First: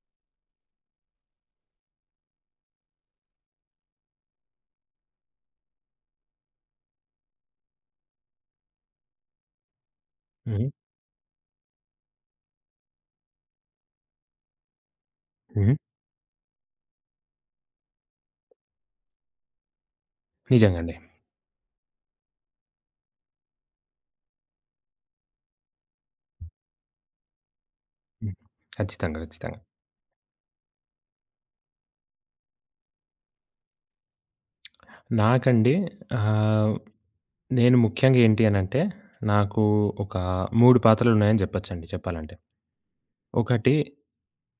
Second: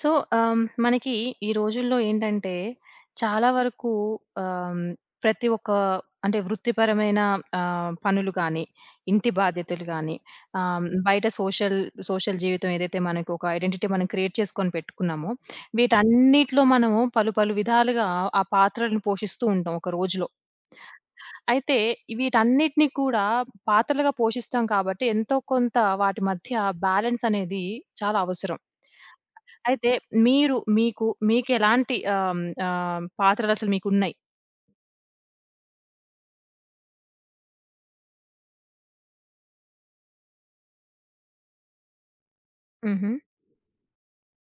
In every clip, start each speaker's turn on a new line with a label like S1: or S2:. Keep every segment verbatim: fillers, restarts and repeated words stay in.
S1: So, ఆహ్, హ్మ్. మనకి ఈ రోజుల్లో ఏంటంటే, చాలా వరకు ఆహ్, ప్రతి ఒక్క అంటే వృత్తిపరమైన ఆహ్, పనులు కానీ, ఇంటి బాధ్యతలు గాని,
S2: హ్మ్.
S1: ఆహ్, బయట సోషల్ సోషల్ జీవితం ఏదైతే మనకు ఒక ఐడెంటిటీ మనం క్రియేట్ చేసుకొని పెట్టుకున్నామో,
S2: హ్మ్.
S1: వీటన్నిటిలో మనము పలు, పలు విధాలుగా ఆ పాత్రలను పోషిస్తూ ఉంటాం ఒక రోజులో.
S2: నిజంగండి.
S1: అయితే వీటన్నిటిని కూడా పాత్రలుగా పోషిస్తాం కాబట్టి, ఎంతో కొంత వాటి మధ్య బ్యాలెన్స్ అనేది చాలా
S2: హ్మ్.
S1: అవసరం.
S2: ఖచ్చితంగా. ఖచ్చితంగా.
S1: అయితే మీరు మీకు మీకెలాంటి ఆహ్, ఆహ్, పాత్రలసలు మీకున్నాయి?
S2: నాకండి ఆహ్, నేను ముఖ్యంగా ఏంటి అనంటే, నాకు ఒక మూడు పాత్రలున్నాయని చెప్పొచ్చండి చెప్పాలంటే.
S1: హుహు.
S2: ఒకటి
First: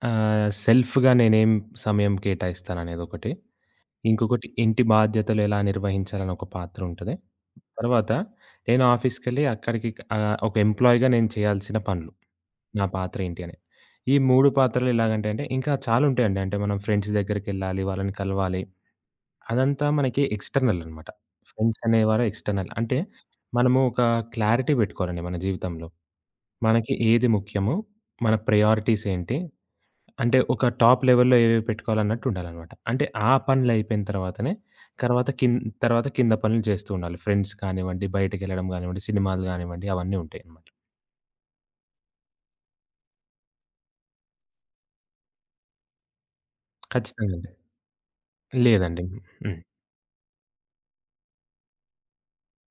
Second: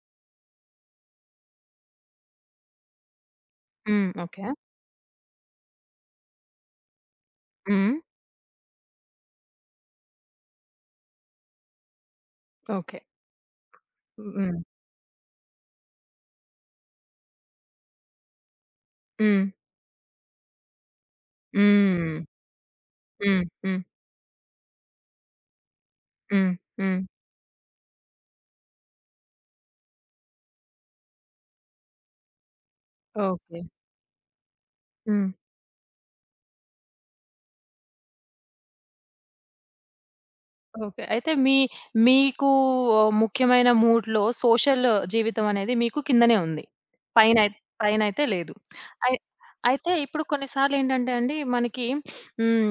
S2: ఆహ్, సెల్ఫ్‌గా నేనేం సమయం కేటాయిస్తాను అనేదొకటి,
S1: హ్మ్.
S2: ఇంకొకటి
S1: ఓకే.
S2: ఇంటి బాధ్యతలు ఎలా నిర్వహించాలనొక పాత్ర ఉంటది,
S1: హ్మ్.
S2: తర్వాత నేను ఆఫీస్‌‌కెళ్ళి అక్కడికి ఆహ్, ఒక ఎంప్లాయిగా నేను చేయాల్సిన పనులు. నా
S1: ఓకే.
S2: పాత్ర ఏంటి అని. ఈ
S1: హ్మ్.
S2: మూడు
S1: హ్మ్.
S2: పాత్రలు ఎలాగంటే అంటే అండి, ఇంకా చాలా ఉంటాయండి. అంటే మనం ఫ్రెండ్స్ దగ్గరికెళ్ళాలి, వాళ్ళని కలవాలి.
S1: హ్మ్.
S2: అదంతా మనకి ఎక్స్‌ట్రనల‌నమాట. ఫ్రెండ్స్
S1: హ్మ్.
S2: అనేవారు ఎక్స్‌ట్రనల్. అంటే
S1: హ్మ్. హ్మ్.
S2: మనము
S1: హ్మ్.
S2: ఒక క్లారిటీ పెట్టుకోవాలండి మన జీవితంలో.
S1: హ్మ్.
S2: మనకి
S1: హ్మ్.
S2: ఏది ముఖ్యమో, మన ప్రయారిటీస్ ఏంటి, అంటే ఒక టాప్ లెవెల్‌లో ఏవేవి పెట్టుకోవాలన్నట్టు ఉండాలన్నమాట. అంటే ఆ
S1: ఓకే.
S2: పనులు అయిపోయిన తరువాతనే తర్వాత
S1: హ్మ్.
S2: కింద్ తర్వాత కింద పనులు జేస్తూ ఉండాలి. ఫ్రెండ్స్ కానివ్వండి, బయటికెళ్ళడం గానివ్వండి, సినిమాలు గానివ్వండి అవన్నీ ఉంటాయి అనమాట.
S1: ఓకే. అయితే మీ మీకు ముఖ్యమైన మూడ్‌లో సోషల్ జీవితం అనేది మీకు కిందనే ఉంది.
S2: ఖచ్చితంగా అండి.
S1: పైనైత్ పైనయితే లేదు.
S2: లేదండి.
S1: అయ్
S2: హ్మ్.
S1: అయితే ఇప్పుడు కొన్ని సార్లేంటంటే అండి మనకి హ్మ్.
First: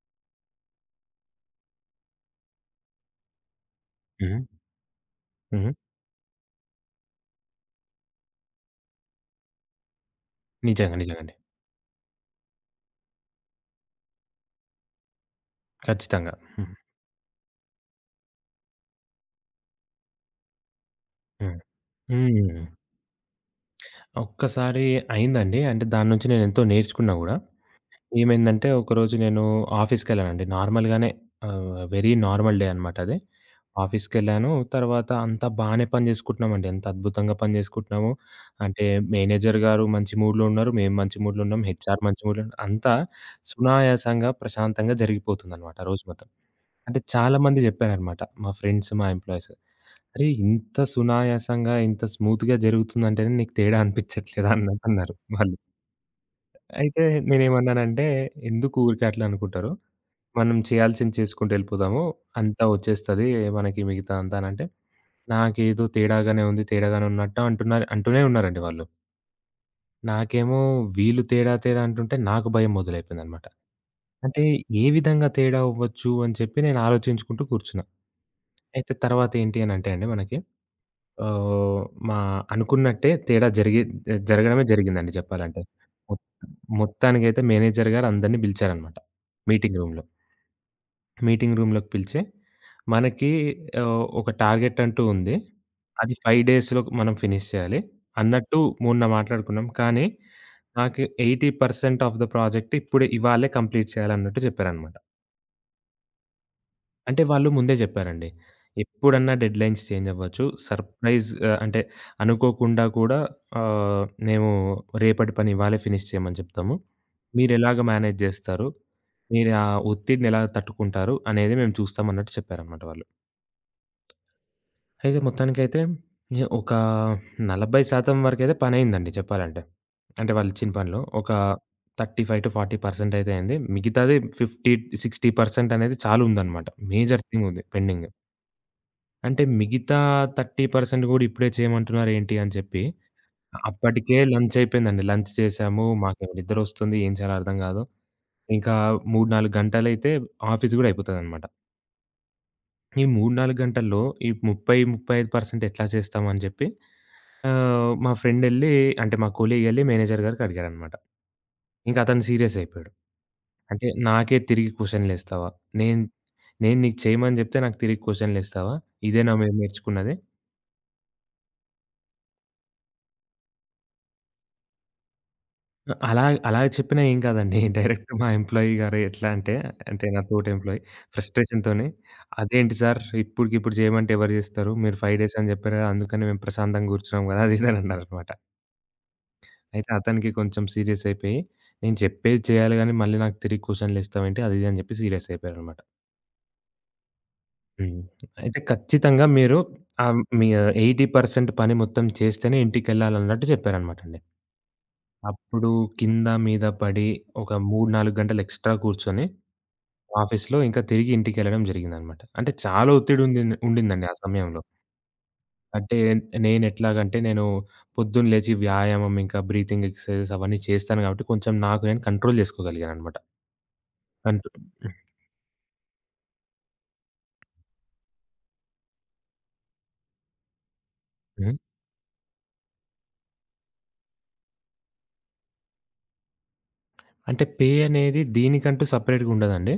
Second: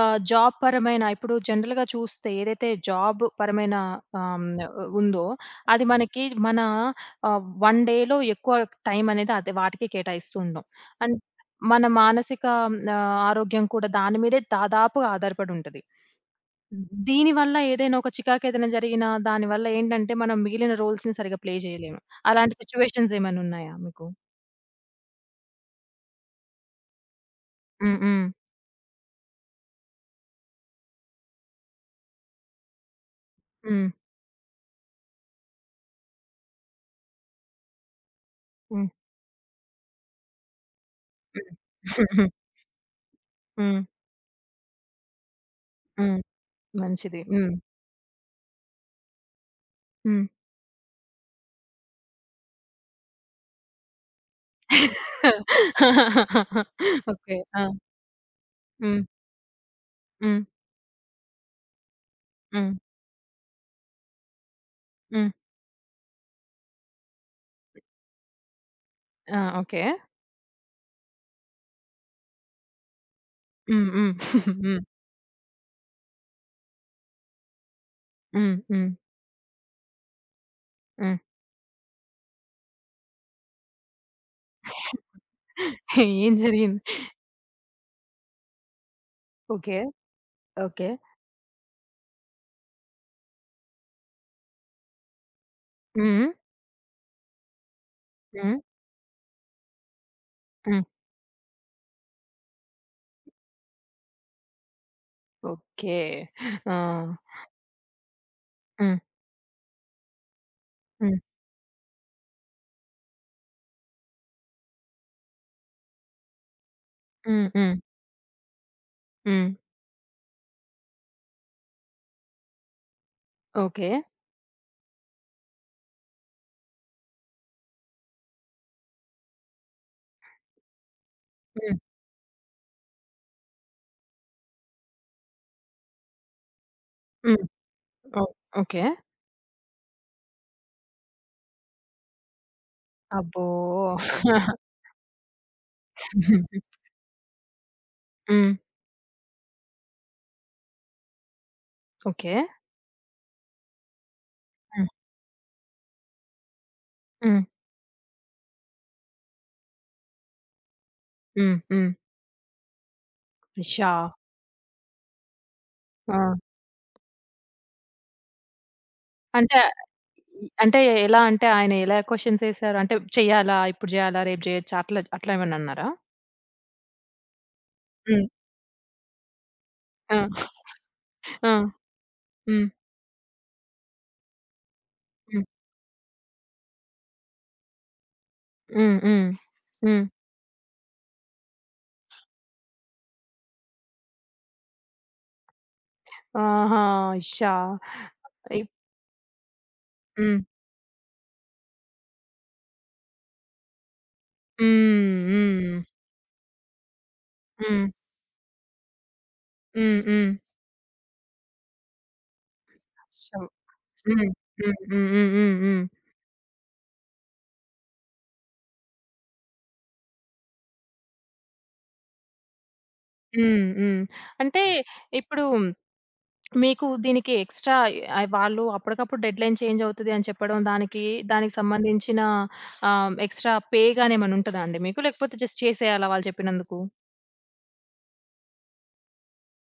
S1: ఆహ్, జాబ్ పరమైన ఇప్పుడు జనరల్‌గా చూస్తే, ఏదైతే జాబ్ పరమైన ఆ! హ్మ్.
S2: హ్మ్.
S1: న ఉందో
S2: హ్మ్.
S1: అది మనకి మన ఆహ్, వన్ డే‌లో ఎక్కువ టైం అనేది అదే వాటికే కేటాయిస్తూ ఉన్నం.
S2: నిజంగా.
S1: అండ్
S2: నిజంగాండి.
S1: మన మానసిక ఆహ్, ఆరోగ్యం కూడా దాని మీదే దాదాపుగా ఆధారపడుంటది.
S2: ఖచ్చితంగా. హ్మ్.
S1: దీని వల్ల ఏదైనా ఒక చికాకేదైనా జరిగిన, దానివల్ల ఏంటంటే, మనం మిగిలిన రోల్స్‌ని సరిగ్గా ప్లే
S2: హ్మ్.
S1: చేయలేం. అలాంటి
S2: హ్మ్.
S1: సిట్యుయేషన్స్ ఏమైనా ఉన్నాయా మీకు?
S2: ఒక్కసారి అయిందండి. అంటే దాన్నుంచి నేనెంతో నేర్చుకున్నా గూడా.
S1: హ్మ్. హ్మ్.
S2: ఏమైందంటే, ఒకరోజు నేను ఆఫీస్‌కెళ్ళానండి. నార్మల్‌గానే ఆహ్, వెరీ నార్మల్ డే అనమాట అది.
S1: హ్మ్.
S2: ఆఫీస్‌కెళ్ళాను, తర్వాత అంతా బానే పని చేసుకుంటున్నామండి. ఎంత అద్భుతంగా పని చేసుకుంటున్నాము. అంటే,
S1: హ్మ్.
S2: మేనేజర్ గారు మంచి మూడ్‌లో ఉన్నారు. మేము మంచి మూడ్‌లో
S1: హ్మ్.
S2: ఉన్నాం. హెచ్ఆర్ మంచి మూడ్‌లో ఉన్నారు. అంతా
S1: హ్మ్.
S2: సునాయాసంగా, ప్రశాంతంగా జరిగిపోతుందనమాట రోజు
S1: హ్మ్.
S2: మొత్తం. అంటే
S1: మంచిది. హ్మ్.
S2: చాలామంది జెప్పారనమాట, మా ఫ్రెండ్సు, మా ఎంప్లాయీసు.
S1: హ్మ్.
S2: "అరేయ్! ఇంత సునాయాసంగా, ఇంత స్మూత్‌గా జరుగుతుందంటేనే నీకు తేడా అనిపించట్లేదా?" అన్న అన్నట్టన్నారు వాళ్ళు. అయితే
S1: ఓకే. ఆ!
S2: నేనేమన్నానంటే, "ఎందుకు ఊరికే
S1: హ్మ్.
S2: అట్లా అనుకుంటారు,
S1: హ్మ్.
S2: మనం చేయాల్సింది చేసుకుంటూ ఎళ్ళిపోదాము, అంతా
S1: హ్మ్.
S2: ఒచ్చేస్తది. మనకి మిగతా అంతా" అనంటే,
S1: హ్మ్.
S2: "నాకేదో తేడాగానే ఉంది, తేడాగానే ఉన్నట్టు" అంటున్నారు అంటూనే ఉన్నారండి వాళ్ళు.
S1: ఆ! ఓకే.
S2: నాకేమో వీళ్ళు తేడా, తేడా అంటుంటే నాకు భయం మొదలైపోయిందన్నమాట.
S1: హ్మ్. హ్మ్.
S2: అంటే,
S1: హ్మ్.
S2: ఏ విధంగా తేడా అవ్వచ్చు, అని చెప్పి నేను ఆలోచించుకుంటూ కూర్చున్నా.
S1: హ్మ్. హ్మ్.
S2: అయితే తర్వాతేంటి అనంటే అండి మనకి,
S1: హ్మ్.
S2: ఆహ్, మా అనుకున్నట్టే తేడా జరిగి జరగడమే జరిగిందండి చెప్పాలంటే. మొత్త
S1: ఏం జరిగింది?
S2: మొత్తానికైతే మేనేజర్ గారు అందరిని పిలిచారన్నమాట.
S1: ఓకే.
S2: మీటింగ్ రూమ్‌లో.
S1: ఓకే.
S2: మీటింగ్ రూమ్‌లోకి పిలిచి, "మనకి ఆహ్, ఒక టార్గెట్ అంటూ ఉంది.
S1: హ్మ్.
S2: అది
S1: హ్మ్.
S2: ఫైవ్ డేస్‌లో మనం ఫినిష్ చేయాలి
S1: హ్మ్.
S2: అన్నట్టు మొన్న మాట్లాడుకున్నాం. కానీ,
S1: హ్మ్.
S2: నాకు eighty percent of the project ఇప్పుడే, ఇవాళే కంప్లీట్ చేయాలి" అన్నట్టు చెప్పారన్నమాట.
S1: ఓకే. ఆ!
S2: అంటే వాళ్ళు ముందే జెప్పారండి.
S1: హ్మ్.
S2: ఎప్పుడన్నా డెడ్‌లైన్స్ చేంజవ్వచ్చు.
S1: హ్మ్.
S2: సర్‌ప్రైజ్ ఆహ్, అంటే అనుకోకుండా కూడా ఆహ్, మేము రేపటి పని ఇవాళే ఫినిష్ చేయమని చెప్తము.
S1: హ్మ్. హ్మ్.
S2: మీరెలాగా మేనేజ్ జేస్తారు, మీరే
S1: హ్మ్.
S2: ఆ ఒత్తిడినెలా తట్టుకుంటారు, అనేది మేము చూస్తం అన్నట్టు చెప్పారనమాట వాళ్ళు.
S1: ఓకే.
S2: అయితే మొత్తానికైతే ఇహ ఒక నలభై శాతం వరకైతే పనైందండి చెప్పాలంటే. అంటే వాళ్ళిచ్చిన పనిలో. ఒక
S1: హ్మ్.
S2: థర్టీ ఫైవ్ టూ ఫార్టీ పర్సెంటయితే అయింది. మిగితాది ఫిఫ్టీ, సిక్స్టీ పర్సెంటనేది చాలా ఉందనమాట. మేజర్
S1: హ్మ్.
S2: థింగ్ ఉంది పెండింగ్.
S1: ఓహ్! ఓకే.
S2: అంటే మిగితా థర్టీ పర్సెంట్ గూడా ఇప్పుడే చేయమంటున్నారేంటి అని చెప్పి,
S1: అబ్బో!
S2: అప్పటికే లంచ్ అయిపోయిందండి, లంచ్ చేసాము, మాకు నిద్దరొస్తుంది, ఏం చేయాలో అర్థం గాదు.
S1: హ్మ్.
S2: ఇంకా మూడు, నాలుగు గంటలైతే ఆఫీస్ గూడా అయిపోతదనమాట.
S1: ఓకే.
S2: ఈ మూడు, నాలుగు గంటల్లో ఈ ముప్పై,
S1: హ్మ్.
S2: ముప్పై ఐదు పర్సెంట్ ఎట్లా చేస్తాం అని జెప్పి,
S1: హ్మ్.
S2: ఆహ్, మా ఫ్రెండెళ్ళి అంటే మా కొలీగెళ్ళి మేనేజర్ గారికడిగారనమాట.
S1: హ్మ్. హ్మ్.
S2: ఇంకతను సీరియస్ అయిపోయాడు. "అంటే
S1: అష్షా!
S2: నాకే తిరిగి క్వశ్చన్లేస్తావా? నేను
S1: ఆ!
S2: నేను నీకు చేయమని జెప్తే నాకు తిరిగి క్వశ్చన్లేస్తావా? ఇదేనా మీరు
S1: అంటే,
S2: నేర్చుకున్నది?"
S1: ఈ అంటే ఎలా అంటే, ఆయనెలా క్వశ్చన్సేసారు? అంటే చెయ్యాలా? ఇప్పుడు జేయాలా? రేపు జేయొచ్చా? అట్లా అట్లేమన్నా అన్నారా?
S2: ఆహ్, అలా అలా చెప్పినా ఏం గాదండి. డైరెక్ట్
S1: హ్మ్.
S2: మా ఎంప్లాయీ గారు ఎట్లా అంటే, అంటే
S1: ఆ!
S2: నాతోటి ఎంప్లాయీ,
S1: ఆ!
S2: ‌ఫ్రస్ట్రేషన్‌తోని
S1: హ్మ్.
S2: "అదేంటి సార్ ఇప్పడుకిప్పుడు జేయమంటే ఎవరు జేస్తరు? మీరు ఫైవ్ డేస్
S1: హ్మ్.
S2: అని జెప్పారు గదా! అందుకని మేము ప్రశాంతంగూర్చున్నాం గదా!" అదీ ఇది ఇదన్నారుమాట.
S1: హ్మ్. హ్మ్.
S2: అయితే
S1: హ్మ్.
S2: అతనికి కొంచెం సీరియసయిపోయి, "నేను చెప్పేది చేయాలి గాని మళ్ళీ నాకు తిరిగి క్వశ్చన్‌లేస్తావేంటి" అది ఇది అని జెప్పి సీరియసయిపోయారనమాట.
S1: ఆహా! అశ్య!
S2: హ్మ్. అయితే
S1: ఇప్
S2: ఖచ్చితంగా మీరు ఆ! హ్మ్.
S1: హ్మ్.
S2: మీ ఎయిటీ పర్సెంట్ పని మొత్తం చేస్తేనే ఇంటికెళ్ళాలన్నట్టు జెప్పారనమాట అండి.
S1: హ్మ్.
S2: అప్పుడు
S1: హ్మ్.
S2: కింద మీద పడి, ఒక
S1: హ్మ్.
S2: మూడు నాలుగు గంటలు ఎక్స్‌ట్రా కూర్చొని
S1: హ్మ్. హ్మ్.
S2: ఆఫీస్‌లో, ఇంకా తిరిగి ఇంటికెళ్ళడం జరిగిందనమాట. అంటే చాలా ఒత్తిడి
S1: సో,
S2: ఉందింది ఉండిందండి ఆ
S1: హ్మ్.
S2: సమయంలో.
S1: హ్మ్. హ్మ్. హ్మ్. హ్మ్. హ్మ్.
S2: అంటే నేనెట్లాగంటే, నేను పొద్దున లేచి వ్యాయామం ఇంకా బ్రీతింగ్ ఎక్సర్‌సైజెస్ అవన్నీ చేస్తాను కాబట్టి కొంచెం నాకు నేను కంట్రోల్ చేసుకోగలిగాననమాట.
S1: హ్మ్. హ్మ్.
S2: కంట్రో
S1: అంటే,
S2: హ్మ్.
S1: ఇప్పుడు మీకు దీనికి ఎక్స్‌ట్రా అయ్ వాళ్ళు అప్పటికప్పుడు డెడ్‌లైన్ చేంజ్ అవుతది అని చెప్పడం, దానికి దానికి
S2: హ్మ్.
S1: సంబంధించిన ఆహ్, ఎక్స్‌ట్రా పే గాని ఏమన్నా ఉంటదా అండి మీకు? లేకపోతే జస్ట్ చేసేయాలా వాళ్ళు చెప్పినందుకు?
S2: అంటే పే అనేది దీనికంటూ సెపరేట్‌గుండదండి.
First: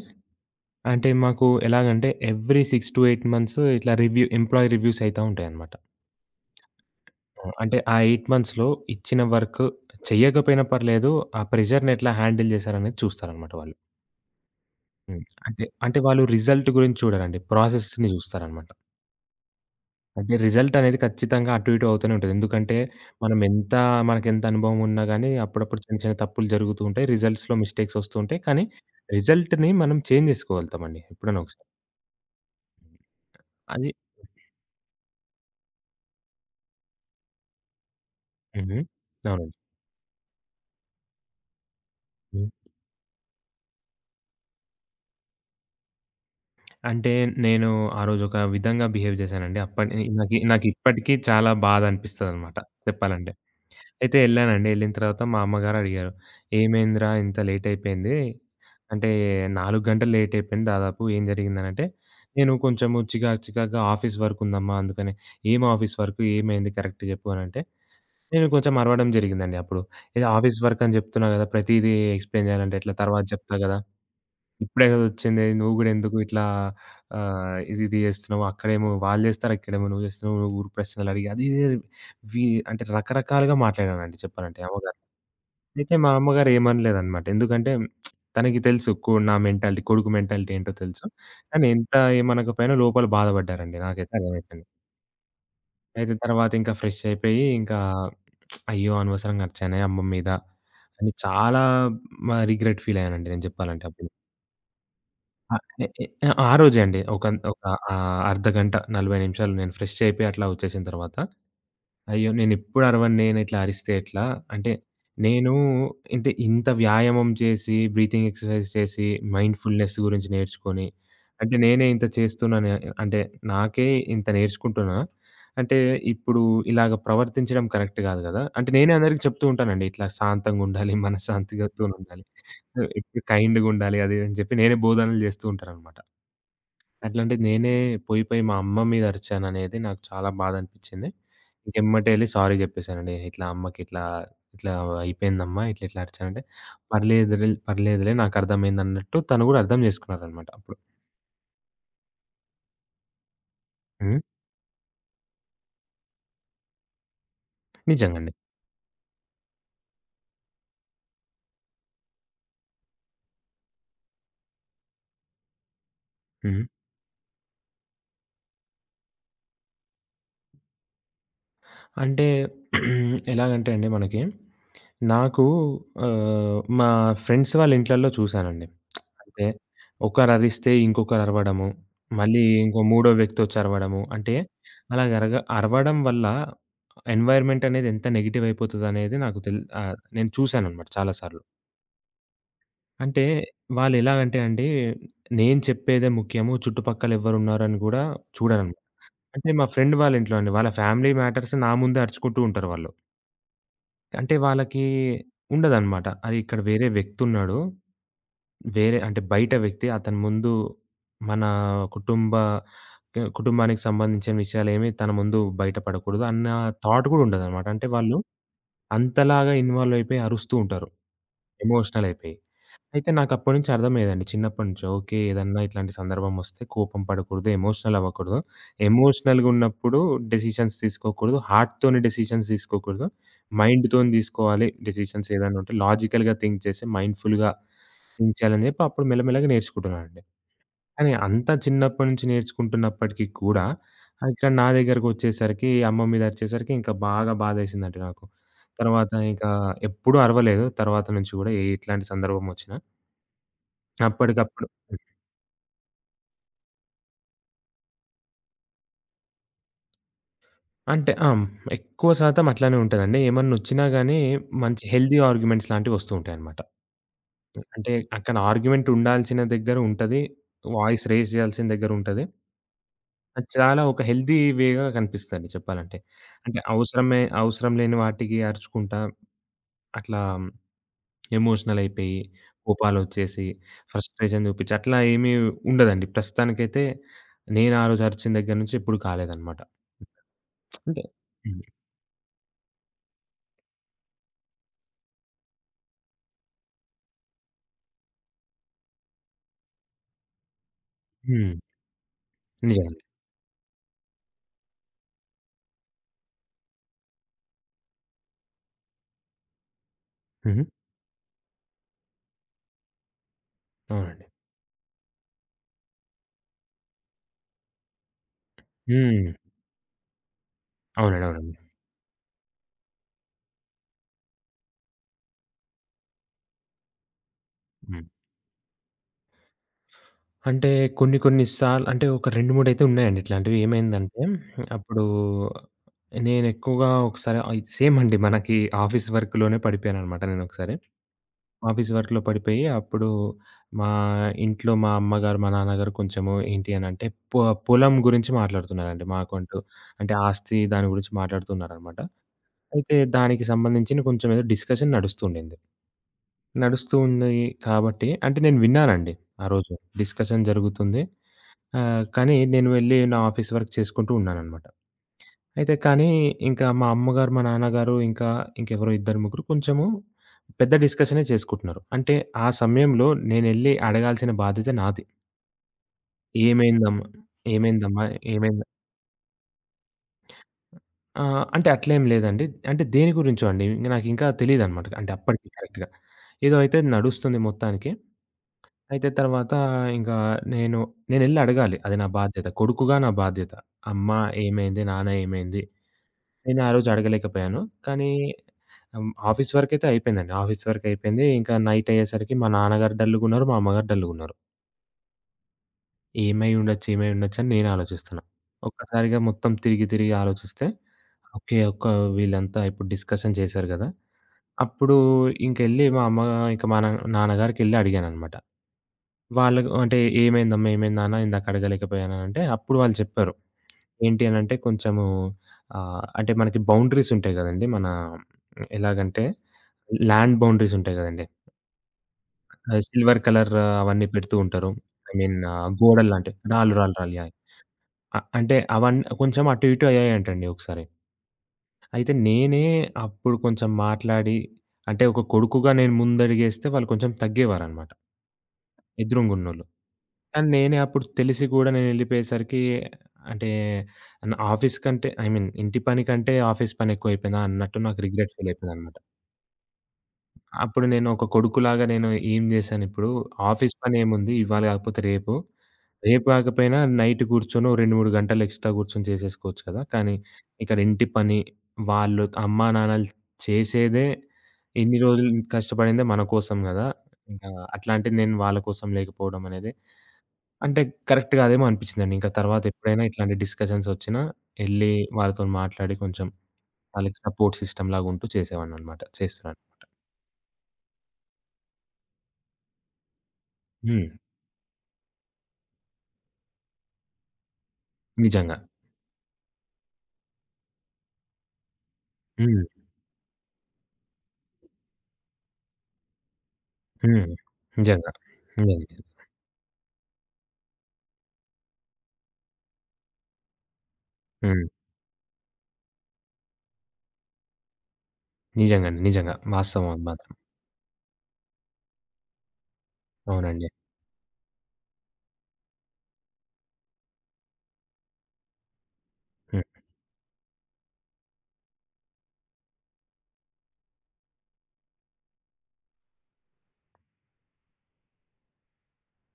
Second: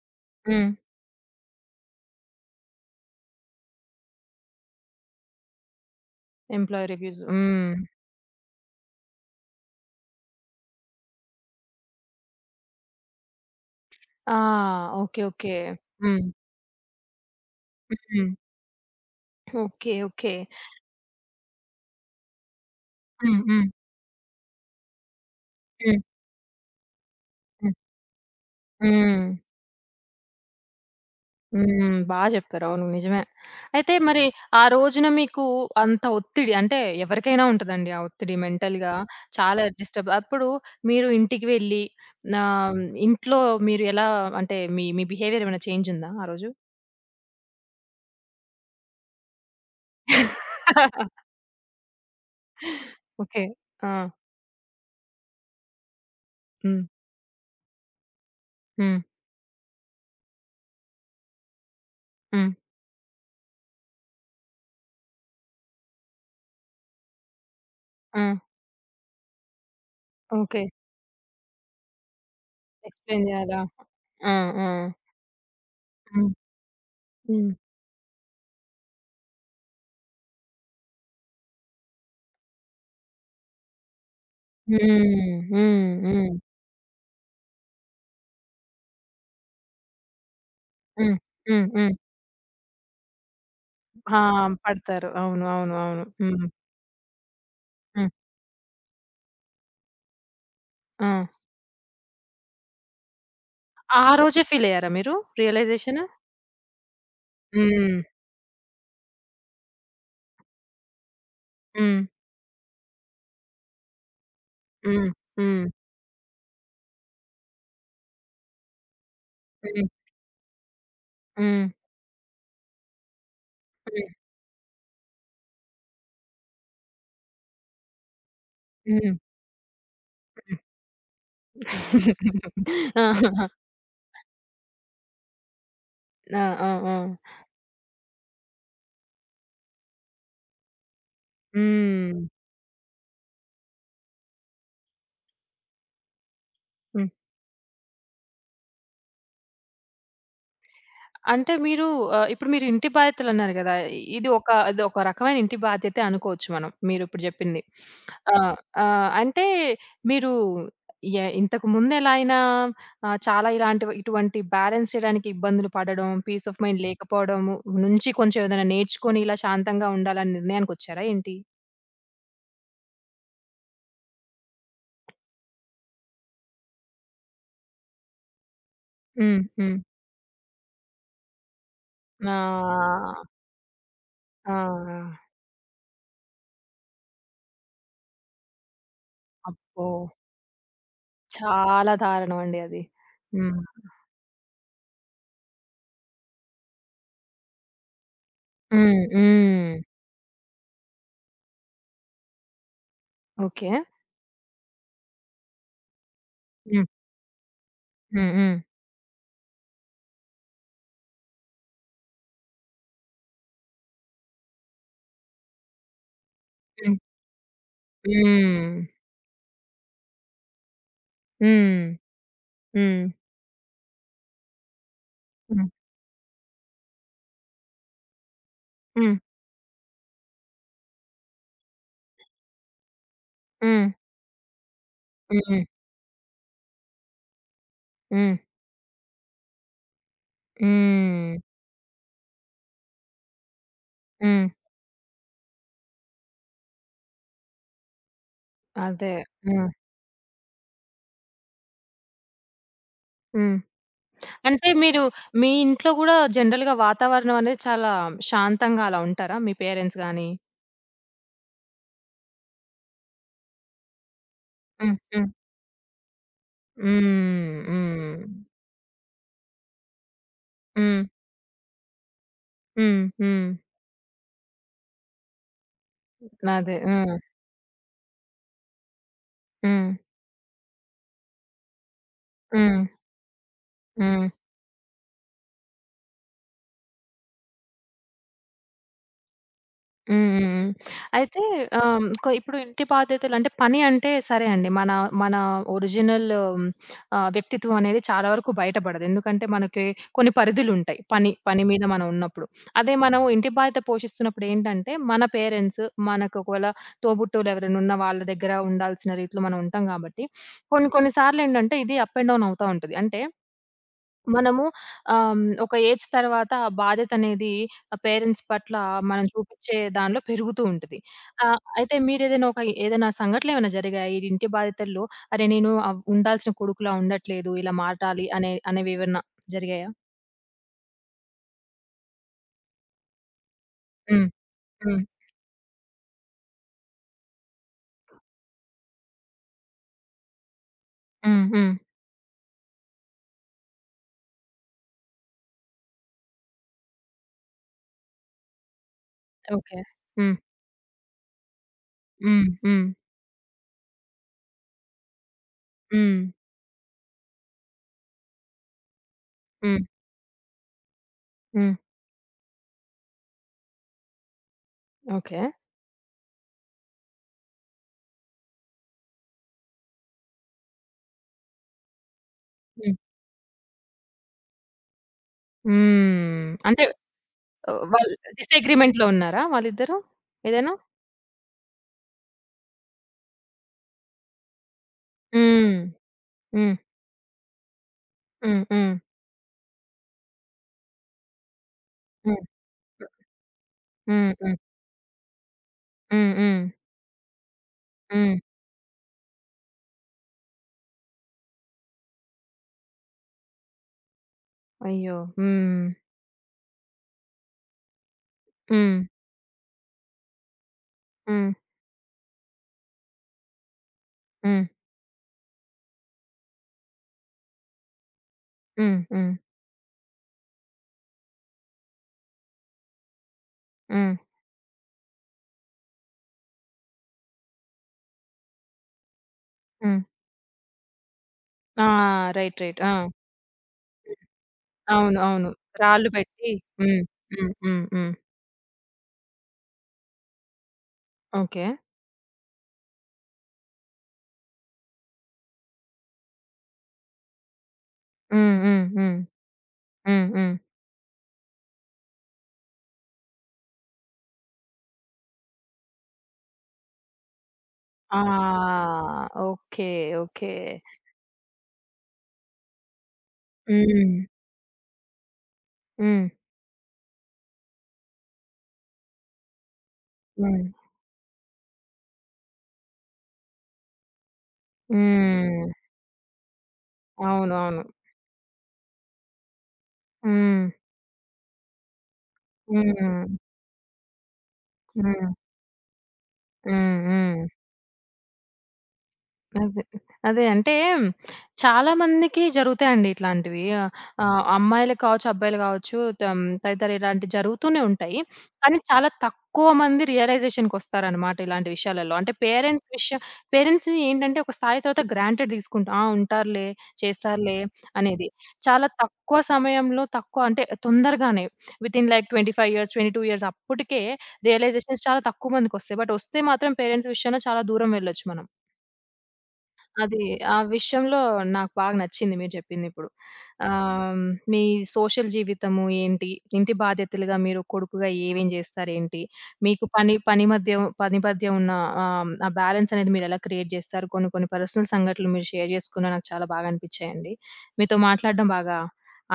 S1: హ్మ్.
S2: అంటే మాకు ఎలాగంటే, every six to eight months ఇట్లా రివ్యూ ఎంప్లాయీ రివ్యూస్ అయితా ఉంటాయనమాట.
S1: Employee reviews.
S2: ఆ!
S1: హ్మ్.
S2: అంటే ఆ ఎయిట్ మంత్స్‌లో ఇచ్చిన వర్క్ చెయ్యకపోయినా పర్లేదు ఆ ప్రెజర్‌ని ఎట్లా హ్యాండిల్ చేసారనేది చూస్తారనమాట వాళ్ళు.
S1: ఆ! ఓకే.
S2: హ్మ్.
S1: ఓకే.
S2: అంటే అంటే వాళ్ళు
S1: హ్మ్.
S2: రిజల్ట్ గురించి చూడరండి. ప్రాసెస్‌ని
S1: హ్మ్.
S2: చూస్తారనమాట.
S1: హ్మ్. ఓకే. ఓకే.
S2: అంటే రిజల్టనేది ఖచ్చితంగా అటు ఇటు అవుతూనే ఉంటది. ఎందుకంటే, మనం
S1: హ్మ్. హ్మ్.
S2: ఎంతా మనకెంత అనుభవం ఉన్న గానీ అప్పుడప్పుడు
S1: హ్మ్.
S2: చిన్న చిన్న తప్పులు జరుగుతూంటాయి. రిజల్ట్స్‌లో
S1: హ్మ్.
S2: మిస్టేక్స్ ఒస్తూంటాయి. కానీ
S1: హ్మ్.
S2: రిజల్ట్‌ని మనం చేంజ్ చేసుకోగలుతామండి ఎప్పుడైనా ఒకసారి.
S1: హ్మ్. బా జెప్పారవును. నిజమే.
S2: అది
S1: అయితే మరి ఆ రోజున మీకూ అంత ఒత్తిడి అంటే ఎవరికైనా ఉంటదండి. ఆ ఒత్తిడి
S2: హుహు.
S1: మెంటల్‌గా
S2: అవునండి.
S1: చాలా డిస్టర్బ్ అప్పుడు మీరు ఇంటికి వెళ్లి నా
S2: హ్మ్.
S1: ఇంట్లో మీరెలా అంటే మీ మీ బిహేవియరేమైనా చేంజుందా ఆ రోజు?
S2: అంటే నేను ఆ రోజొక విధంగా బిహేవ్ జేశానండి. అప్పడి నాకి నాకిప్పటికీ చాలా బాధనిపిస్తదనమాట చెప్పాలంటే.
S1: ఓకే. ఆ!
S2: అయితే ఎళ్ళానండి. ఎళ్ళిన తర్వాత మా అమ్మగారడిగారు.
S1: హ్మ్.
S2: ఏమైందిరా ఇంత లేటయిపోయింది,
S1: హ్మ్.
S2: అంటే నాలుగు గంటలు లేటయిపోయింది దాదాపు ఏం జరిగిందనంటే,
S1: హ్మ్.
S2: నేను కొంచెం చికాకు చికాకుగా ఆఫీస్ వర్కుందమ్మా అందుకని ఏమి ఆఫీస్ వర్క్ ఏమైంది కరెక్ట్ జెప్పు అనంటే,
S1: ఆ!
S2: నేను కొంచుం అరవడం జరిగిందండి. అప్పుడు ఇది ఆఫీస్
S1: ఓకే.
S2: వర్కని జెప్తున్నా గదా! ప్రతీదీ ఎక్స్‌ప్లెయిన్ జేయాలంటే ఎట్లా తర్వాత
S1: ఎక్స్‌ప్లెయిన్
S2: జెప్తా
S1: చేయ్యాలా?
S2: గదా!
S1: ఆ! ఆ!
S2: ఇప్పుడే గదా ఒచ్చింది నువ్వు గూడా
S1: హ్మ్.
S2: ఎందుకిట్లా
S1: హ్మ్.
S2: ఆహ్, ఇదిది జేస్తున్నావక్కడేమో వాళ్ళు చేస్తారు, ఇక్కడేమో నువ్వు చేస్తున్నావు. ఊరు ప్రశ్నలడిగి అదిది వి అంటే రకరకాలుగా మాట్లాడనండి చెప్పాలంటే.
S1: హ్మ్.
S2: ఏమో గానీ, అయితే
S1: హ్మ్.
S2: మా
S1: హ్మ్.
S2: అమ్మగారేమనలేదనమాట. ఎందుకంటే, తనకి తెలుసు కు నా మెంటాలిటీ కొడుకు మెంటాలిటీ ఏంటో తెలుసు.
S1: హ్మ్.
S2: కానీ
S1: హ్మ్.
S2: ఎంత
S1: హ్మ్.
S2: ఏమనకపోయినా, లోపల బాధబడ్డారండి నాకైతే
S1: ఆ!
S2: అర్ధమైపోయింది.
S1: పడతారు. అవును. అవును. అవును.
S2: అయితే
S1: హ్మ్.
S2: తర్వాతింకా ఫ్రెషయిపోయి, ఇంకా
S1: హ్మ్.
S2: అయ్యో! అనవసరంగా అరిచానే అమ్మ మీద అని
S1: ఆ!
S2: చాలా మ రిగ్రెట్ ఫీలయ్యానండి. నేను జెప్పాలంటే
S1: ఆ
S2: అప్పుడు.
S1: రోజే ఫీలయ్యారా మీరు?
S2: ఆ! ఏ
S1: రియలైజేషన్.
S2: ఏ ఆ రోజే అండి. ఒకన్ ఒక
S1: హ్మ్.
S2: ఆహ్, అర్ధగంట, నలభై నిమిషాలు నేను ఫ్రెషయిపోయి అట్లా ఒచ్చేసిన తర్వాత
S1: హ్మ్.
S2: అయ్యో! నేనెప్పుడరవను నేనిట్లా అరిస్తే ఎట్లా, అంటే
S1: హ్మ్.
S2: నేనూ
S1: హ్మ్.
S2: అంటే ఇంత వ్యాయామం చేసి, బ్రీతింగ్ ఎక్సర్‌సై‌జ్ చేసి, మైండ్‌
S1: హ్మ్.
S2: ఫుల్‌నెస్‌ గురించి నేర్చుకొని, అంటే
S1: హ్మ్.
S2: నేనే ఇంత చేస్తున్నాను. అంటే నాకే
S1: హ్మ్.
S2: ఇంత నేర్చుకుంటున్నా, అంటే ఇప్పుడు ఇలాగ ప్రవర్తించడం కరెక్ట్ కాదు గదా! అంటే నేనే
S1: హ్మ్.
S2: అందరికి చెప్తూ ఉంటానండి. ఇట్లా శాంతంగుండాలి మనశాంతిగా
S1: హ్మ్.
S2: ఇంట్లొనుండాలి. ఆ! ఇప్పుడు
S1: ఆహాహా!
S2: కైండ్‌గుండాలి అది ఇదని జెప్పి నేనే బోధనలు జేస్తూ ఉంటాననమాట.
S1: ఆ! ఆ! ఆ!
S2: అట్లాంటి నేనే పోయిపోయి మా అమ్మ మీద అరిచాననేది నాకు చాలా బాధనిపిచింది. ఎమ్మటే ఎళ్లి
S1: హ్మ్.
S2: సారీ జెప్పేసానండి. ఇట్లా అమ్మకి ఇట్లా ఇట్లా అయిపోయిందమ్మా, ఇట్లా ఇట్లా అరిచానంటే
S1: హ్మ్.
S2: పర్లేదులే పర్లేదులే. నాకర్థమైందన్నట్టు తను గూడా అర్థం జేసుకున్నాదనమాటప్పుడు.
S1: అంటే మీరు ఆహ్, ఇప్పుడు మీరింటి బాధ్యతలన్నారు గదా!
S2: హ్మ్.
S1: ఇది ఒక ఇదొక రకమైన ఇంటి బాధ్యతే అనుకోచ్చు మనం. మీరిప్పుడు జెప్పింది.
S2: నిజంగండి.
S1: ఆ! ఆహ్, అంటే మీరూ యాహ్! ఇంతకు ముందెలయినా ఆహ్, చాలా ఇలాంటి, ఇటువంటి బ్యాలన్స్ చేయడానికి ఇబ్బందులు పడడం, పీస్ ఆఫ్
S2: హుహు.
S1: మైండ్ లేకపోడము నుంచి కొంచెం ఏదైనా నేర్చుకొని ఇలా శాంతంగా ఉండాలని నిర్ణయానికొచ్చారా ఏంటి?
S2: అంటే ఎలాగంటే అండి మనకి, నాకూ ఆహ్, మా ఫ్రెండ్స్ వాళ్ళ ఇంట్లల్లో చూశానండి.
S1: హ్మ్.
S2: అంటే
S1: హ్మ్.
S2: ఒకరరిస్తే ఇంకొకరు అరవడము. మళ్ళీ ఇంకో మూడో
S1: ఆ!
S2: వ్యక్తొచ్చరవడము. అంటే,
S1: ఆ!
S2: అలాగా
S1: ఆ!
S2: అరగ అరవడం వల్ల ఎన్‌వైర్‌మెంటనేది ఎంత నెగెటివయిపోతుందనేది నాకు తెలి
S1: అబ్బో!
S2: ఆహ్, నేను చూసాననమాట చాలా సార్లు.
S1: చాలా దారుణమండి అది.
S2: అంటే,
S1: హ్మ్.
S2: వాళ్ళెలాగంటే అండీ. నేను చెప్పేదే ముఖ్యము, చుట్టుపక్కలెవరున్నారని గూడా చూడరండి.
S1: హ్మ్.
S2: అంటే మా
S1: హ్మ్.
S2: ఫ్రెండ్ వాళ్ళ ఇంట్లోండి వాళ్ళ ఫ్యామిలీ మ్యాటర్స్ నా ముందే అరుచుకుంటూ ఉంటారు వాళ్ళు.
S1: ఓకే.
S2: అంటే వాళ్ళకి ఉండదన్నమాట. అది ఇక్కడ
S1: హ్మ్.
S2: వేరే వ్యక్తున్నాడు.
S1: హ్మ్. హ్మ్.
S2: వేరే అంటే బయట వ్యక్తి. అతని ముందు మన కుటుంబ కుటుంబానికి సంబంధించిన విషయాలు ఏమీ తన ముందు బయట పడకూడదు. అన్న
S1: హ్మ్.
S2: థాట్ కూడా ఉండదన్నమాట. అంటే వాళ్ళు
S1: హ్మ్.
S2: అంతలాగా ఇన్‌వాల్వ్ అయిపోయి అరుస్తూ ఉంటారు.
S1: హ్మ్.
S2: ఎమోషనల్ అయిపోయి.
S1: హ్మ్.
S2: అయితే నాకు అప్పటినుంచి అర్థం అయ్యేదండి. చిన్నప్పటినుంచి ఓకే! ఏదన్నా
S1: హ్మ్.
S2: ఇట్లాంటి సందర్భం వస్తే కోపం పడకూడదు, ఎమోషనల్ అవ్వకూడదు.
S1: హ్మ్.
S2: ఎమోషనల్‌గున్నప్పుడు డెసిషన్స్ తీసుకోకూడదు. హార్ట్‌తోని డెసిషన్స్ తీసుకోకూడదు.
S1: హ్మ్.
S2: మైండ్‌తోని దీసుకోవాలి. డెసిషన్స్ ఏదైనా
S1: హ్మ్.
S2: ఉంటే, లాజికల్‌గా థింక్ చేసి మైండ్‌ఫుల్‌గా
S1: హ్మ్.
S2: ఉంచాలని చెప్పి అప్పుడు మెల్లమెల్లగా నేర్చుకుంటున్నానండి. కానీ
S1: హ్మ్.
S2: అంత చిన్నప్పటి నుంచి నేర్చుకుంటున్నప్పటికీ కూడా ఆహ్,
S1: హ్మ్.
S2: ఇక్కడ నా దగ్గరకొచ్చేసరికి అమ్మ మీద అరిచేసరికి ఇంకా బాగా బాధేసిందండి నాకు. తర్వాత
S1: అదే.
S2: ఇక
S1: హ్మ్.
S2: ఎప్పుడూ అరవలేదు తర్వాత నుంచి కూడా ఏట్లాంటి సందర్భం ఒచ్చినా.
S1: హ్మ్.
S2: అప్పటికప్పుడు
S1: అంటే
S2: హ్మ్.
S1: మీరు మీ ఇంట్లో గూడా జనరల్‌గా వాతావరణం అనేది చాలా శాంతంగా అలా ఉంటారా? మీ పేరెంట్స్ గాని
S2: అంటే ఆ! ఎక్కువ శాతం అట్లనే ఉంటదండి. ఏమన్నొచ్చినా గాని మంచి
S1: హ్మ్.
S2: హెల్తీ
S1: హ్మ్.
S2: ఆర్గ్యుమెంట్స్ లాంటివి ఒస్తూ ఉంటాయన్నమాట.
S1: హ్మ్.
S2: అంటే అక్కడ
S1: హ్మ్.
S2: ఆర్గ్యుమెంట్ ఉండాల్సిన దగ్గర ఉంటది. వాయిస్
S1: హ్మ్.
S2: రైజ్ జేయాల్సిన దగ్గరుంటది.
S1: హ్మ్. హ్మ్.
S2: అది చాలా ఒక హెల్తీ వే‌గా కనిపిస్తదండి చెప్పాలంటే. అంటే
S1: నదే. హ్మ్.
S2: అవసరమే, అవసరం లేని వాటికి అరుచుకుంటా
S1: హ్మ్.
S2: అట్లా ఎమోషనల్ అయిపోయి,
S1: హ్మ్.
S2: కోపాలొచ్చేసి,
S1: హ్మ్.
S2: ఫ్రస్ట్రేషన్ చూపిచ్చి అట్లా ఏమీ ఉండదండి. ప్రస్తుతానికైతే నేనారోజు అర్చిన దగ్గర నుంచి ఎప్పుడూ కాలేదనమాట.
S1: హ్మ్. హ్మ్. హ్మ్.
S2: అంటే
S1: అయితే
S2: హ్మ్.
S1: ఆహ్, క ఇప్పుడు ఇంటి బాధ్యతలు అంటే, పని అంటే సరే అండి. మన మన ఒరిజినల్ ఆహ్, వ్యక్తిత్వం అనేది చాలా వరకు బయటబడదు. ఎందుకంటే, మనకి కొన్ని పరిధులుంటాయి పని
S2: హ్మ్.
S1: పని మీద మనం ఉన్నప్పుడు. అదే
S2: నిజమండి.
S1: మనం ఇంటి బాధ్యత పోషిస్తున్నప్పుడేంటంటే, మన పేరెంట్స్ మనకొకవేళ తోబుట్టోలెవరైనా ఉన్న వాళ్ళ దగ్గర ఉండాల్సిన రీతిలో మనం ఉంటాం కాబట్టి,
S2: హుహు.
S1: కొన్ని కొన్ని సార్లెంటంటే, ఇది అప్ అండ్ డౌన్ అవుతా ఉంటుంది. అంటే
S2: అవునండి.
S1: మనము ఆ! హ్మ్. ఒక ఏజ్ తరువాత బాధ్యతనేది ఆ పేరెంట్స్ పట్ల మనం
S2: హ్మ్.
S1: చూపించే దాంట్లో పెరుగుతూ ఉంటది.
S2: అవునండి. అవునండి.
S1: ఆహ్, అయితే మీరేదైనా ఒక ఏదైనా సంఘటనలేమైనా జరిగాయా? ఈ ఇంటి బాధ్యతల్లో అరే! నేను ఉండాల్సిన కొడుకులా ఉండట్లేదు ఇలా
S2: హ్మ్.
S1: మాటాలి అనే అనేవేవన్నా జరిగాయా?
S2: అంటే కొన్ని కొన్ని సార్లు అంటే ఒక రెండు మూడయితే ఉన్నాయండి ఇట్లాంటివి. ఏమైందంటే
S1: హ్మ్. హ్మ్.
S2: అప్పుడు నేనెక్కువగా ఒకసారి ఆహ్, సేమ్ అండి. మనకి ఆఫీస్ వర్క్‌లోనే పడిపోయాననమాట నేనొకసారి.
S1: హ్మ్. హ్మ్.
S2: ఆఫీస్ వర్క్‌లో పడిపోయి అప్పుడు మా ఇంట్లో మా అమ్మగారు, మా నాన్నగారు కొంచెం ఏంటి అనంటే పొ పొలం గురించి మాట్లాడుతున్నారండి. మాకంటూ
S1: ఓకే.
S2: అంటే,
S1: హ్మ్.
S2: ఆస్తి దాని గురించి మాట్లాడుతున్నారనమాట.
S1: హ్మ్. హ్మ్.
S2: అయితే దానికి సంబంధించిన కొంచెం ఏదో డిస్కషన్ నడుస్తూండింది.
S1: హ్మ్.
S2: నడుస్తూ ఉంది కాబట్టి అంటే నేను విన్నానండి ఆరోజు.
S1: హ్మ్.
S2: డిస్కషన్ జరుగుతుంది.
S1: హ్మ్.
S2: ఆహ్, కానీ నేను వెళ్ళి నా ఆఫీస్ వర్క్ చేసుకుంటూ ఉన్నాననమాట.
S1: ఓకే.
S2: అయితే కానీ ఇంకా మా అమ్మగారు, మా నాన్నగారు ఇంకా ఇంకెవరో ఇద్దరు ముగ్గురు కొంచెము పెద్ద డిస్కషనే చేసుకుంటున్నారు. అంటే ఆ
S1: హ్మ్.
S2: సమయంలో నేనెళ్ళి అడగాల్సిన బాధ్యత నాది.
S1: హ్మ్. అంటే
S2: ఏమైందమ్
S1: ఆహ్,
S2: ఏమైందమ్మా?
S1: వాళ్ళు
S2: ఏమైంద్
S1: డిసగ్రీమెంట్‌లో ఉన్నారా వాళ్ళిద్దరు ఏదైనా?
S2: ఆహ్, అంటే అట్లేమి లేదండి. అంటే దేని గురించో అండి. ఇంగ నాకింకా తెలియదన్నమాట, అంటే అప్పటికి
S1: హ్మ్.
S2: కరెక్ట్‌గా. ఏదో
S1: హ్మ్.
S2: అయితే నడుస్తుంది మొత్తానికి.
S1: హ్మ్. హ్మ్.
S2: అయితే తర్వాత ఇంకా నేను నేనెళ్ళి అడగాలి అది నా
S1: హ్మ్.
S2: బాధ్యత. కొడుకుగా నా బాధ్యత. అమ్మ
S1: హ్మ్. హ్మ్.
S2: ఏమైంది? నాన్న ఏమైంది?
S1: హ్మ్. హ్మ్.
S2: నేనారోజు అడగలేకపోయాను. కానీ
S1: హ్మ్.
S2: ఆహ్ ఆఫీస్ వర్క్ అయితే అయిపోయిందండి. ఆఫీస్ వర్క్ అయిపోయింది. ఇంకా నైట్ అయ్యేసరికి మా నాన్నగారు డల్లుగున్నారు. మా అమ్మగారు డల్లుగున్నారు.
S1: అయ్యో! హ్మ్.
S2: ఏమై ఉండొచ్చు, ఏమై ఉండొచ్చు, అని నేను ఆలోచిస్తున్నా.
S1: హ్మ్.
S2: ఒక్కసారిగా మొత్తం తిరిగి తిరిగి ఆలోచిస్తే,
S1: హ్మ్.
S2: ఓకే. ఒక్క వీళ్ళంతా ఇప్పుడు డిస్కషన్ చేశారు గదా!
S1: హ్మ్.
S2: అప్పుడు ఇంకెళ్ళి మా అమ్మ ఇంక మా న నాన్నగారికేళ్లి అడిగానన్నమాట.
S1: హ్మ్. హ్మ్.
S2: వాళ్ళ అంటే ఏమైందమ్మా, ఏమైంది నాన్న, ఇందాక అడగలేకపోయానంటే అప్పుడు వాళ్ళు జెప్పారు.
S1: హ్మ్.
S2: ఏంటి అని అంటే, కొంచెము ఆహ్, అంటే మనకి బౌండరీస్ ఉంటాయి గదండీ! మన ఎలాగంటే,
S1: హ్మ్.
S2: ల్యాండ్ బౌండరీస్ ఉంటాయి గదండీ!
S1: ఆ! రైట్. రైట్. ఆ!
S2: సిల్వర్ కలర్ అవన్నీ పెడుతూ ఉంటారు.
S1: అవును.
S2: ఐమీన్
S1: అవును.
S2: ఆహ్, గోడలు
S1: రాళ్ళు
S2: లాంటివి.
S1: పెట్టి.
S2: రాళ్ళు, రాళ్ళు,
S1: హ్మ్.
S2: రాళ్ళు యాహ్!
S1: హ్మ్. హ్మ్. హ్మ్.
S2: అ అంటే అవన్నీ కొంచెం అటు ఇటు అయ్యాయంటండి ఒకసారి.
S1: ఓకే.
S2: అయితే నేనే అప్పుడు కొంచెం మాట్లాడి అంటే ఒక కొడుకుగా నేను ముందడుగేస్తే వాళ్ళు కొంచెం తగ్గేవారనమాట.
S1: హ్మ్. హ్మ్. హ్మ్.
S2: ఎదురుంగున్నోళ్ళు.
S1: హ్మ్.
S2: కానీ
S1: హ్మ్.
S2: నేనే అప్పుడు తెలిసి గూడా నేనేళ్ళిపోయేసరికి అంటే న ఆఫీస్ కంటే, ఐమీన్ ఇంటి పని కంటే ఆఫీస్ పని ఎక్కువ అయిపోయిందా, అన్నట్టు నాకు
S1: ఆ!
S2: రిగ్రెట్ ఫీల్ అయిపోయిందన్నమాట.
S1: ఓకే. ఓకే.
S2: అప్పుడు నేను ఒక కొడుకులాగా నేను ఏం జేశాను ఇప్పుడు, ఆఫీస్
S1: హ్మ్.
S2: పనేముంది ఇవాళ కాకపోతే రేపు, రేపు
S1: హ్మ్.
S2: కాకపోయినా నైట్ కూర్చొని ఒక రెండు మూడు గంటలు ఎక్స్ట్రా కూర్చొని చేసేసుకోవచ్చు కదా! కానీ
S1: హ్మ్.
S2: ఇక్కడ ఇంటి పని వాళ్ళు అమ్మా, నాన్నలు చేసేదే ఇన్ని రోజులు
S1: హ్మ్.
S2: కష్టపడిందే మన కోసం గదా! ఆహ్,
S1: అవునవును.
S2: అట్లాంటిది నేను వాళ్ళ కోసం లేకపోవడమనేది
S1: హ్మ్.
S2: అంటే కరెక్ట్‌గాదేమో అనిపించిందండి. ఇంకా తర్వాత ఎప్పుడైనా ఇట్లాంటి
S1: హ్మ్.
S2: డిస్కషన్స్ ఒచ్చినా ఎళ్లి
S1: హ్మ్.
S2: వాళ్ళతో మాట్లాడి కొంచెం
S1: హ్మ్.
S2: వాళ్ళకి
S1: హ్మ్.
S2: సపోర్ట్ సిస్టమ్ లాగా ఉంటూ చేసేవాడినన్నమాట.
S1: అదే.
S2: చేస్తున్నాన్నమాట.
S1: అదే. అంటే చాలా మందికి జరుగుతాయండి ఇట్లాంటివి.
S2: హ్మ్.
S1: ఆహ్, అమ్మాయిలే కావచ్చు. అబ్బాయిలు కావచ్చు. తం తదితర ఇలాంటి జరుగుతూనే ఉంటాయి.
S2: నిజంగా.
S1: కానీ, చాలా తక్కువ మంది రియలైజేషన్‌ కోస్తారనమాట ఇలాంటి విషయాలలో. అంటే
S2: హ్మ్.
S1: పేరెంట్స్ విష పేరెంట్స్‌ని ఏంటంటే ఒక స్థాయి తర్వాత గ్రాంటెడ్ దీసుకుంటాం. ఆ! ఉంటారులే,
S2: హ్మ్.
S1: చేస్తారులే
S2: నిజంగా.
S1: అనేది. చాలా
S2: నిజంగా.
S1: తక్కువ సమయంలో తక్కువ అంటే తొందరగానే within like twenty five years twenty two years అప్పటికే
S2: హ్మ్.
S1: రియలైజేషన్స్ చాలా తక్కువ మందికోస్తాయి. బట్ వస్తే మాత్రం పేరెంట్స్ విషయంలో చాలా దూరమెళ్ళొచ్చు మనం.
S2: నిజంగాండి. నిజంగా. వాస్తవం అది
S1: అది.
S2: మాత్రం.
S1: ఆ విషయంలో నాకు బాగా నచ్చింది మీరు చెప్పిందిప్పుడు.
S2: అవునండి.
S1: ఆహ్, మీ సోషల్ జీవితము ఏంటి, ఇంటి బాధ్యతలుగా మీరు కొడుకుగా ఏమేమి చేస్తారు ఏంటి,
S2: హ్మ్.
S1: మీకు పని పని మధ్య, పని మధ్య ఉన్న ఆహ్ ఆ బ్యాలన్స్ అనేది మీరు ఎలా క్రియేట్ జేస్తారు, కొన్ని కొన్ని పర్సనల్ సంఘటనలు మీరు షేర్ చేసుకున్న నాకు చాలా బాగా అనిపిచ్చాయండి. మీతో మాట్లాడటం బాగా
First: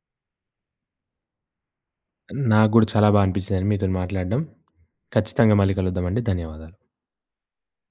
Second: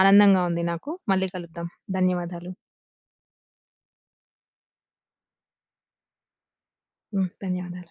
S1: ఆనందంగా ఉంది నాకు. మళ్ళీ కలుద్దాం. ధన్యవాదాలు.
S2: నాకు గూడా చాలా బా అనిపించిందండి మీతోని మాట్లాడడం. ఖచ్చితంగా మళ్ళీ కలుద్దామండి. ధన్యవాదాలు.
S1: హ్మ్. ధన్యవాదాలు.